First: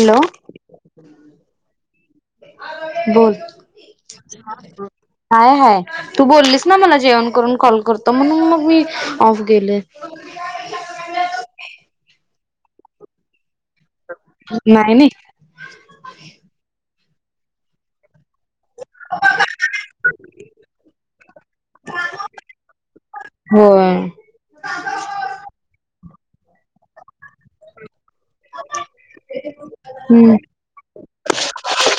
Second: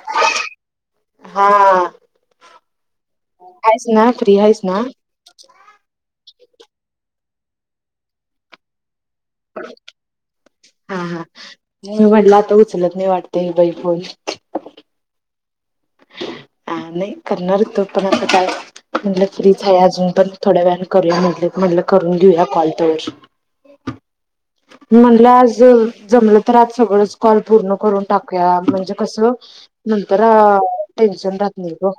Hello हा [unintelligible] बोल आहेस ना फ्री आहेस ना हाय हाय तू बोललीस ना मला जेवण करून कॉल करतो म्हणून मग मी ऑफ गेले हा हा म म्हटलं आता उचलत नाही वाटत ही बाई फोन नाही नाही हा नाही करणार हुतो पण आता काय म्हटलं फ्रीच आहे अजून पण थोड्या वेळा करूया म्हट म्हटलं करून घेऊया कॉल तवर होय म्हणला आज जमलं तर आज सगळंच कॉल पूर्ण करून टाकूया म्हणजे कस नंतर हम्म टेनशन रात नाही ग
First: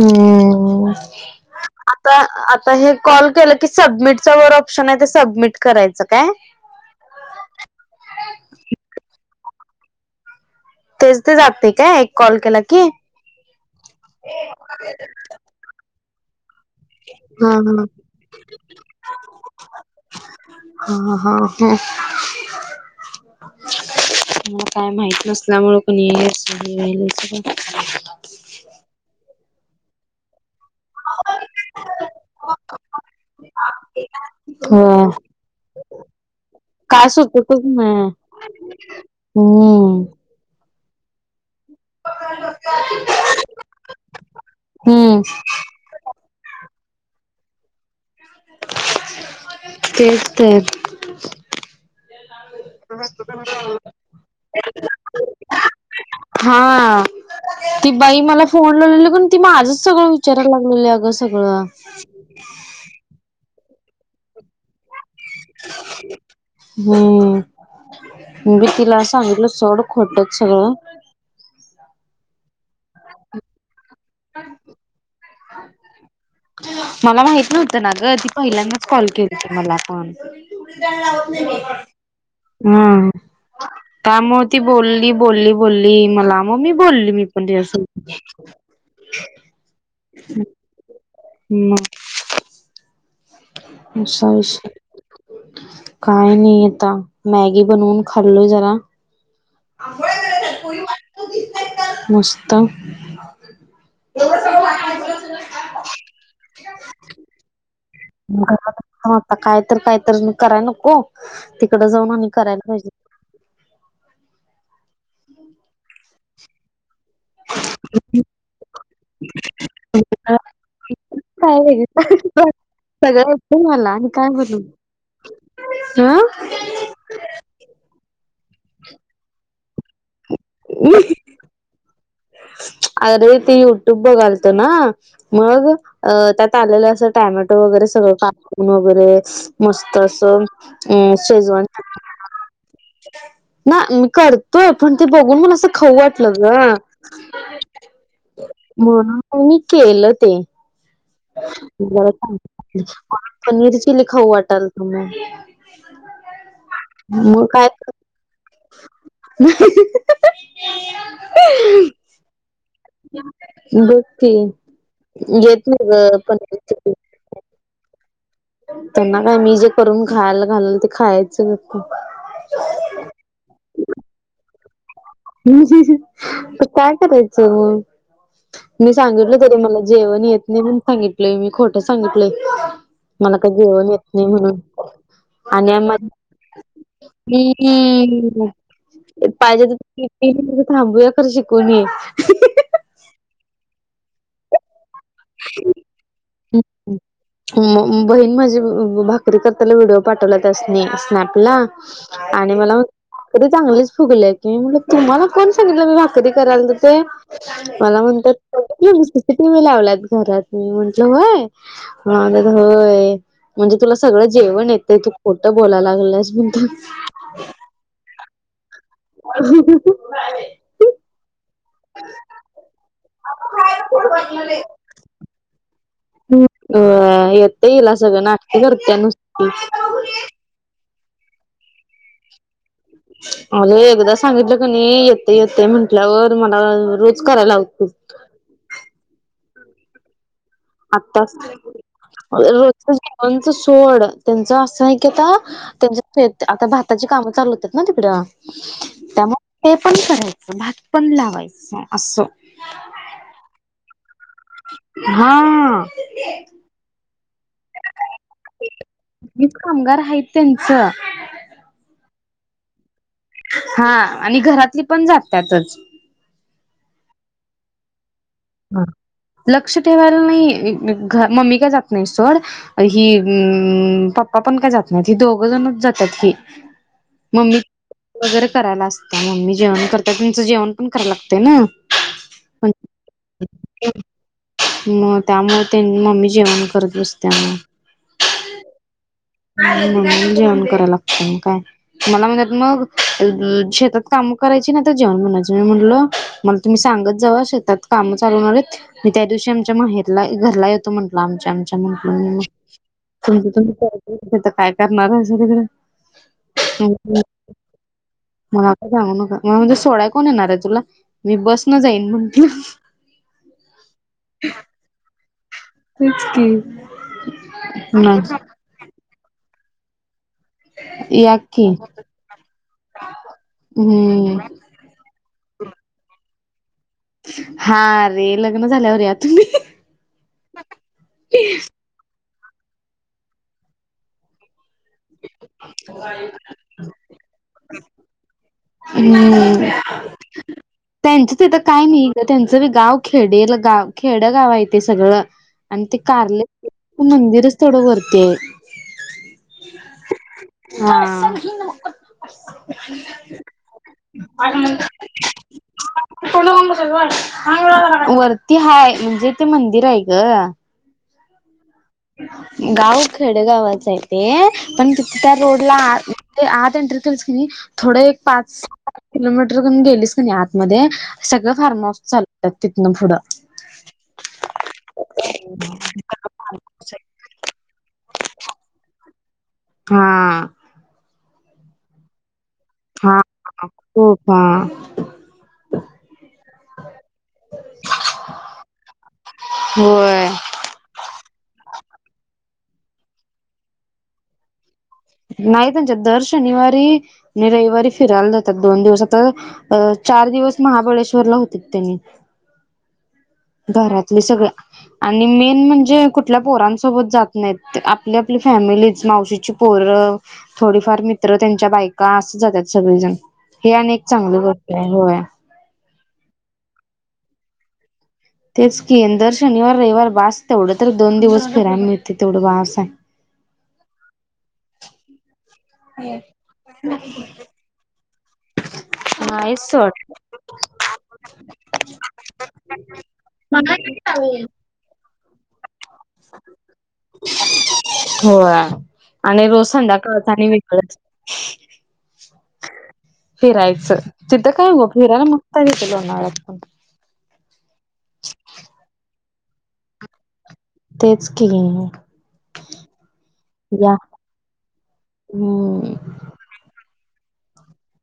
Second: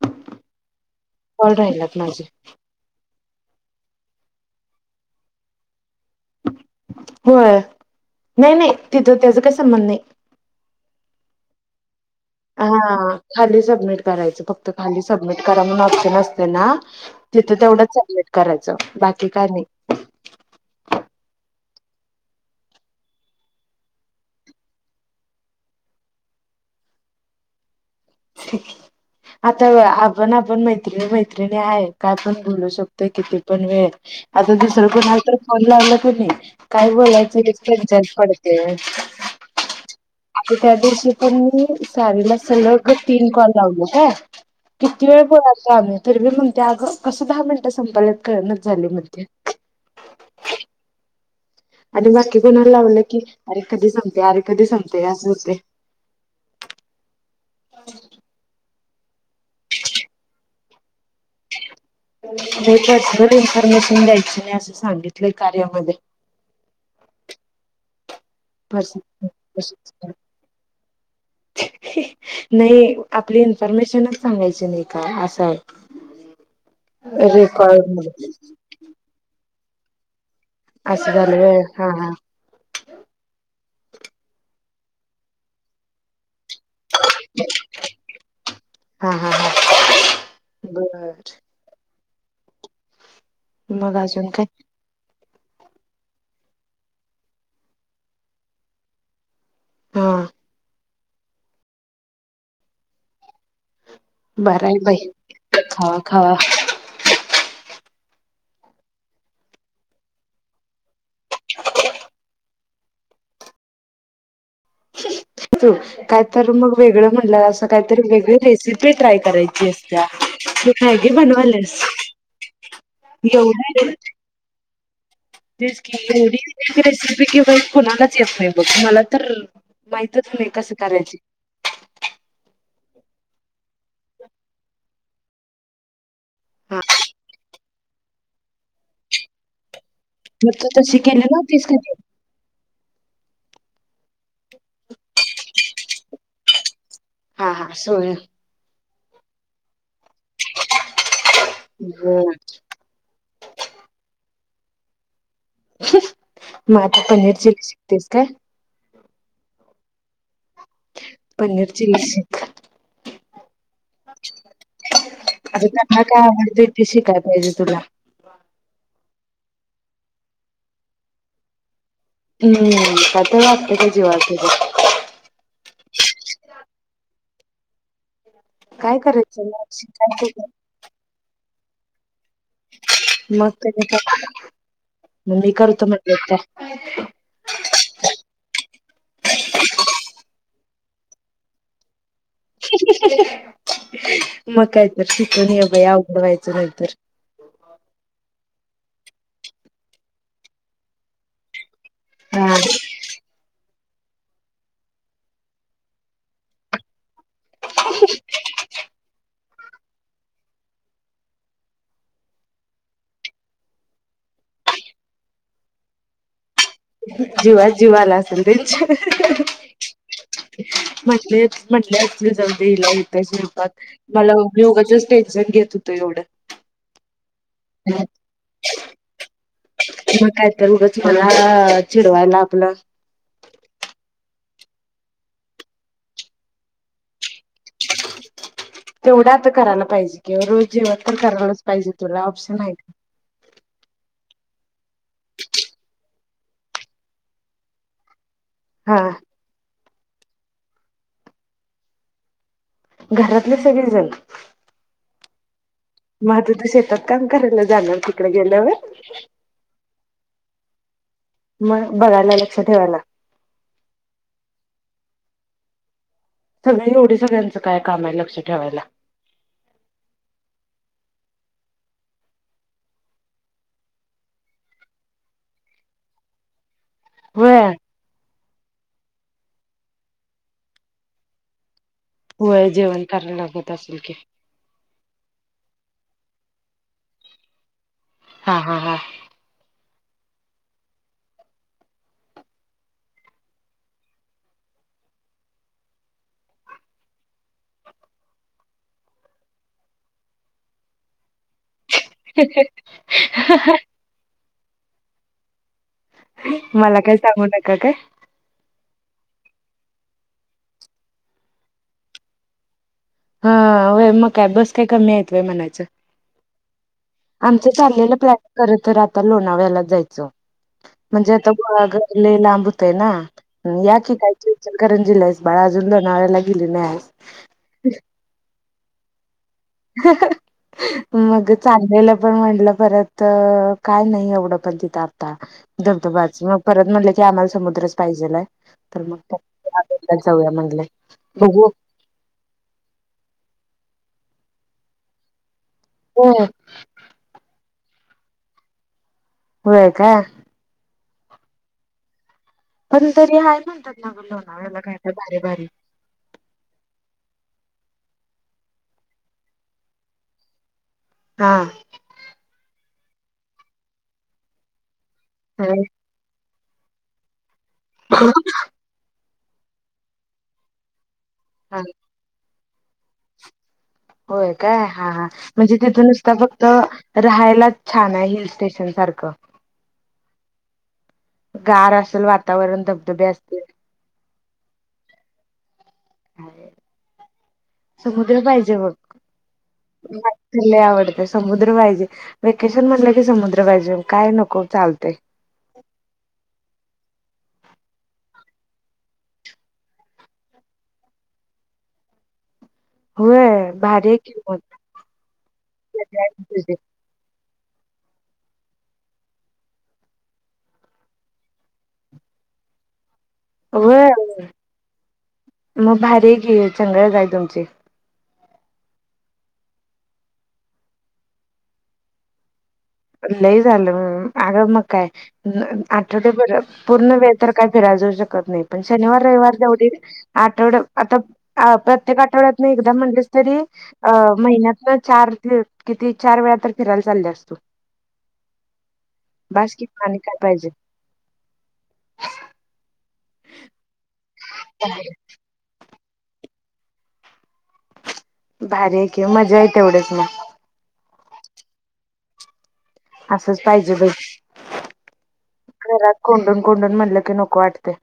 हम् कॉल राहिलात आता माझे आता हे कॉल केलं की सबमिटचा ऑप्शन आहे ते सबमिट करायच होय नाही नाही तिथं त्याचा काही संबंध नाही तेज ते जातंय काय कॉल केला की हा खाली सबमिट करायचं फक्त खाली सबमिट करा म्हणून ऑप्शन असत ना [unintelligible] तिथं हा तेवढंच सबमेट करायचं बाकी काय नाही हा हा हो मला काय माहित नसल्यामुळे कणी अस व्यालय सगळ आता अ ना पण मैत्रिणी मैत्रिणी आहे काय पण बोलू शकतोय किती पण वेळ आता दुसरं हो कोण आहे तर फन लावलं क नाही काही काय बोलायच सुचतच टनशन पडते आता हा त्या दिवशी पण मी सारीला सलग तीन कॉल लाव का किती हम्म वेळ बोला आम्ही तरीी म्हण ग कस दहा मिनिटं संपलत करणच झाले म तेच तर आणि बाकी कोुणाला लावडलं की अरे कधी संपते अरे कधी संपते अस होते हा ती बाई मला फोन पण ती माझच सगळं विचारयला लागलेली अग सगळं ज इन्फॉर्मेशन द्यायचं नाही असं सांगितलंय कार्यामध्ये हम्म मी तिला सांगितलं सड पर्सनल खोटत सगळं नाही आपली इन्फॉर्मेशनच सांगायची नाही का असं मला माहित नव्हतं रेकॉर्ड ना ग मध्ये ती पहिल्यांदाच कॉल केली हो त मला पण असं झालं व्हय हा हा हम कामुळे ती बोलली बोलली बोलली मला मग मी बोलली मी पण त्या हा हा हा बर हम् मग अजून काय काय नाही आता मॅगी बनवून खाल्लो जरा हा मस्त बर आहे भाई खावा खावा ता काय तर काय तर कराय नको तिकड जाऊन आणि करायला पाहिजे तू काय तर मग वेगळ म्हं असं काहीतरी वेगळी रेसिपी ट्राय करायची असत मी मॅगी काय बनवाल्यास वेगळं सगळं होत मला आणि काय बोल की एढ रेसिपी किंवा कुणालाच येत नाही बघ मला तर माती तुम्ही कस करायचे अरे त यूट्यूब बघालतो ना मग अ त्यात हा आलेलं असं टॅमॅटो वगैरे सगळं काकून वगैरे मस्त तसं मग तू तशी अ केली शेजवन नव्हतीस कधी ना मी करतोय पण ते बघून मला असं खाऊ वाटलं ग हा हा सोय म्हणून मी केलं ते हम्म. ज पनीर चिली खाऊ वाटाल तुम मग आता पनीर म चिली काय शिकतेस काय पनीीर चि ल शेख बसती घेत आता म त्यांना काय पण आवडते ते शिकाय पाहिजे तुला त्यांना काय मी जे करून खायला घालल ते खायचं फक्त. हम्म त्या ते वाातता का जेवाच काय करायचं म मी काय सांगितल करायचं तरी मग मला जेवण शिकायचं येत काय? नाही म्हण सांगितलंय मी खोट सांगितलं आपले मला मग काही त्याने जेवण येत काय नाही म्हणून मग मी आणि करतो हम् म्हटलं काय पाहिजे थांबू या करर शिकूणीय मका म बहीण माझी भाकरी करताना व्हिडिओ पाठवला त्यासनी स्नॅपला आणि हा मला तरी चांगलीच फगलंय की म्ह तुम्हाला कोण सांगितलं मी भाकरी करायल तर ते मला म्हणतात टी व्ही लावलात घरात मी म्हंटलं होय होय. म्हणजे तुला सगळं जेवण येते तू खोटं बोलायला लागलंस म्हण. जीवा जीवाला असल त्यां, अ ह म्हले म्हटले असतील जाऊदे हिला येतोय स्वयंपाक, मला उगाचच टेन्शन होतो एवढं ह अ हिला सगळं सगळं नाटकी करत नुसती. णा चिडवायला आपलं, अगे एकदा सांगितलं कणी येते येते म्हंटल्यावर मला रोज करायला लावतिल. तेवढा आता करायला पाहिजे. ं रोज जेवन तर आत्ताच करायलाच पाहिजे तुला ऑप्शन आहे रोजच का? जेवणच सोड त्यांच असं नाही की आता त्यांच्या आता भाताची कामं चालू होतात ना तिकड, हा त्यामुळे ते पण करायचं भात पण लावायचं असं, घरातले सगळेजण, हा मग तुझ शेतात काम करायला जाणार तिकडे गेल्यावर. तेनच मग बघायला लक्ष ठेवायला हा आणि घरातली पण जातातच, सगळे एवढे सगळ्यांचं काय काम आहे लक्ष, ठेवायला ह लक्ष ठेवायला नाही. मम्मी काय जात नाही सोड ही पप्पा पण काय जात नाही ह दोघ जणच जातात. हि मम्मी होय वगैरे करायला असत मम्मी जेवण करता तचं जेवण पण करावला लागत ना. होय जेवण. करायला लागत असेल की म त्यामुळे, मम्मी जेवण करत बसत्या मग, हा हा हा नाही जेवण करायला लागत काय? मला म्हणतात मग शेतात काम करायचे ना तर जेवण म्हणाच म्हटलं मला तुम्ही सांग. सांग शेतात काम चाल मी त्या दिवशी आमच्या माहेरला घरला येतो म्हटलं आम म्हुमुम्ही काय करणार आहे सगकडें. मला काय सांगू नका काय मला का जागू नका म म्हणजे सोड्या, कोण येणार आहे तुला मी बसनं जाईन म्हनल, हा मग काॅ बस काय कमी य, म्हणायच तेच की आमच चाललेलं प्लॅन या खर तर आता लोणाव्याला जायचं. जा म्हणजे आता की गुहागर लांब होतंय ना या कि काय हम्म इचलकरंजीला आहेस बाळा अजून. लोणावळ्याला गेली नाही अजून, अरे लग्न झाल्यावर रे या तुम्ही ‌. मग चांगलेलं, पण म्हटलं परत, काय नाही एवढं पण तिथं. आता धबधबाच मग परत म्हटले की आम्हाला समुद्रच पाहिजे. तर मग जाऊया म्हणले. त्यांच तथं काय नाही, त्यांचंी गाव खेडे गाव खेड गाव आहे ते सगळं. आणि ते कार्ले, होय मंदिरच थोडं वरती आहे. होय काय? [unintelligible] पण तरी आहे म्हणतात, ना लोणावळा काय तर [unintelligible] वरती हाय म्हणजे, ते मंदिर आहे ग. हा, गाव खेडगावाच आहे, ते पण तिथ त्या रोडला, ते आत एंटर केलीस की नाही, थोडं एक पाच किलोमीटरून गेलीस कि नाही आतमध्ये. सगळं हा फार्म हाऊस चालतात. तिथनं पुढं, होय काय, हा हा म्हणजे तिथून नुसता फक्त राहायलाच छान आहे, हिल स्टेशन सारखं. हा, गार असेल वा हा खूप हा [unintelligible] समुद्र पाहिजे बग होय तीला, आवडत समुद्र पाहिजे. वेकेशन म्हणलं की समुद्र पाहिजे, काय नको चालत. नाही त्यांच्या दर शनिवारी, आणि रविवारी फिरायला जातात, दोन दिवस आता अ चार दिवस महाबळेश्वरला होते त्यांनी, [unintelligible] भारी आहे घरातले की सगळे मग आणि मेन म्हणजे, कुठल्या पोरांसोबत जात नाहीत. आपली आपली, फॅमिलीच मावशीची पोरं थोडीफार मित्र त्यांच्या बायका अस जातात. सगळी जण, व मग भारी घे चगळच आहे तुमचे, तेच कीं दर शनिवार रविवार, बास तेवढं तर दोन दिवस फिराय मिळ ते तेवढं बास आहे. लई झालं, आग म काय, आठव्या पूर्ण वेळ तर काही, फिराय जऊ शकत नाही पण, शनिवार रविवार नाही जवढे. सोड आठवड आता प्रत्येक, आठवड्यातन एकदा म्हणलंस तरी अ महिन्यातन चार, किती चार वेळा तर फिरायला चालले असतो. हो आणि रोज बास कि संद्याकाळी काय आणि पाहिजे वेगळा च. [unintelligible] फिरायचं तिथ काय ग, फिरायला मगता घेत लोनाळ्यात पण, किं मजा येत तेवढेच मग, तेच कि, [unintelligible] असच पाहिजे, ब हम्म घरात कोंडून कोंडून म्हणलं. नोक वाटते?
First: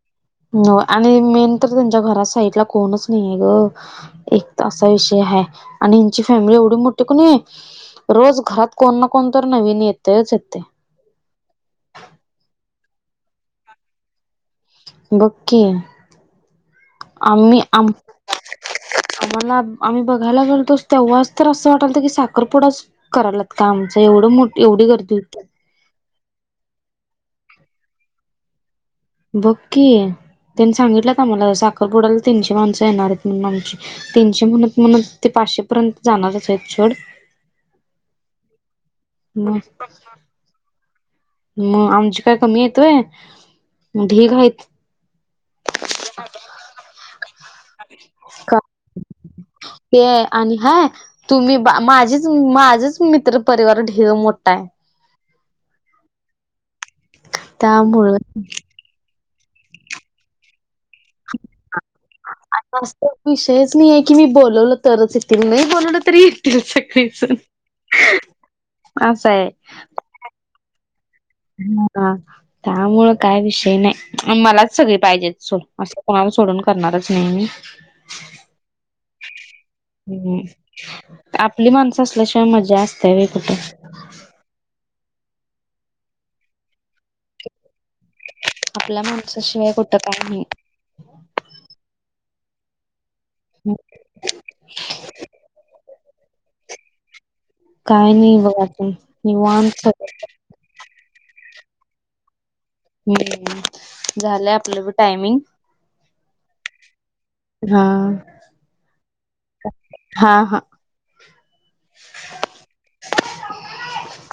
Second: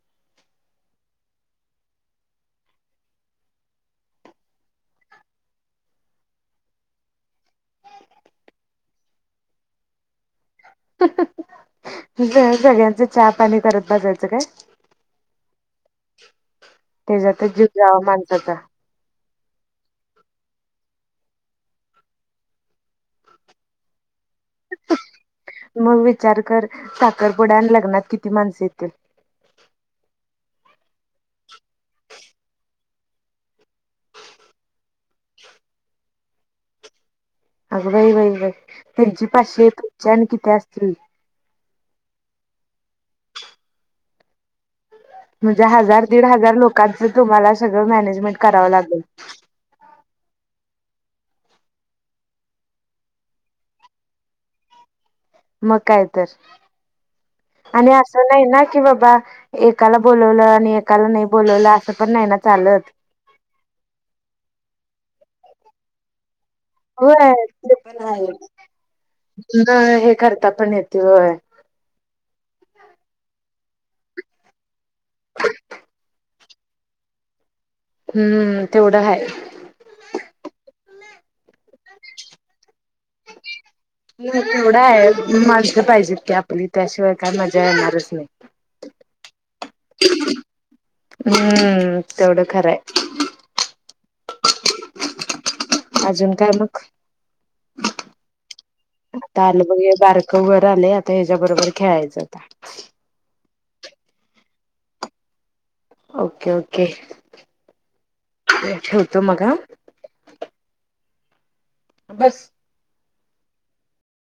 हो आणि मेन तर त्यांच्या घरा साईडला कोणच नाही आहे, ग एक असा विषय, आणि हची फॅमिली एवढी मोठी कोणी आहे, रोज घरात कोण ना कोण तर नवीन येतच. सगळ्यांचं चहा पाणी करत बजासचं काय! बघकी त्याच्यातच आम्ही, जीव आ जावा माणसाचा मला आम्ही बघायला घेलतो, तेव्हाच तर असं वाटलत की साखरपुडाच करालात का आमचं एवढं मोठ, एवढी गर्दी होती. मग विचार कर साखरपुडा आणि, लग्नात किती माणसं येतील. बककी, त्यांनी सांगितलंत आम्हाला, साखरपुडाला तीनशे माणसं येणार आहेत म्हण आमची तीनशे म्हणत म्हण ते, पाचशे पर्यंत जाणारच आहेत सोड अगं बाई बाई बाई त्यांची मग पाचशे न किती असतील मग आमची काय कमी आहेत होय. ढीग आहेत. म्हणजे हजार दीड हजार लोकांच तुम्हाला सगळं मॅनेजमेंट का करावं लागेल. ते आणि हाय तुम्ही माझेच माझच मित्र परिवार ढिग मोठा आहे. मग काय तर आणि त्यामुळं असं नाही ना कि बाबा एकाला बोलवलं आणि एकाला नाही बोलवलं असं पण नाही ना. चालत आस विषयच नाहीय की मी बोलवल तरच येतील नाही बोलवलं तरी ये तील होय सगळेजण ते पण आहे अस आहे. न हे करता पण येते होय हा त्यामुळे, काय विषय नाही. मलाच सगळी पाहिजेत सोड असं कोणाला सोडून करणारच नाही मी. हम्म तेवढं हाय हम्म आपली माणसं असल्याशिवाय मजा असते होय कुठे. माणस पाहिजेत की आपली, त्याशिवाय काय मजा येणारच नाही. आपल्या माणसाशिवाय कुठं काय नाही. हम्म तेवढं खरं आहे. [unintelligible] अजून काय मग. काय नाही बघ अजून आता आल बघ निवांत हे सगळं बारक वर आलय आता हेच्या बरोबर. खेळायच आता. ह् झालंय आपलं बी टायमिंग. Okay okay. हां. ठेवतो मग हा. हां, [inaudible] बस. [unintelligible]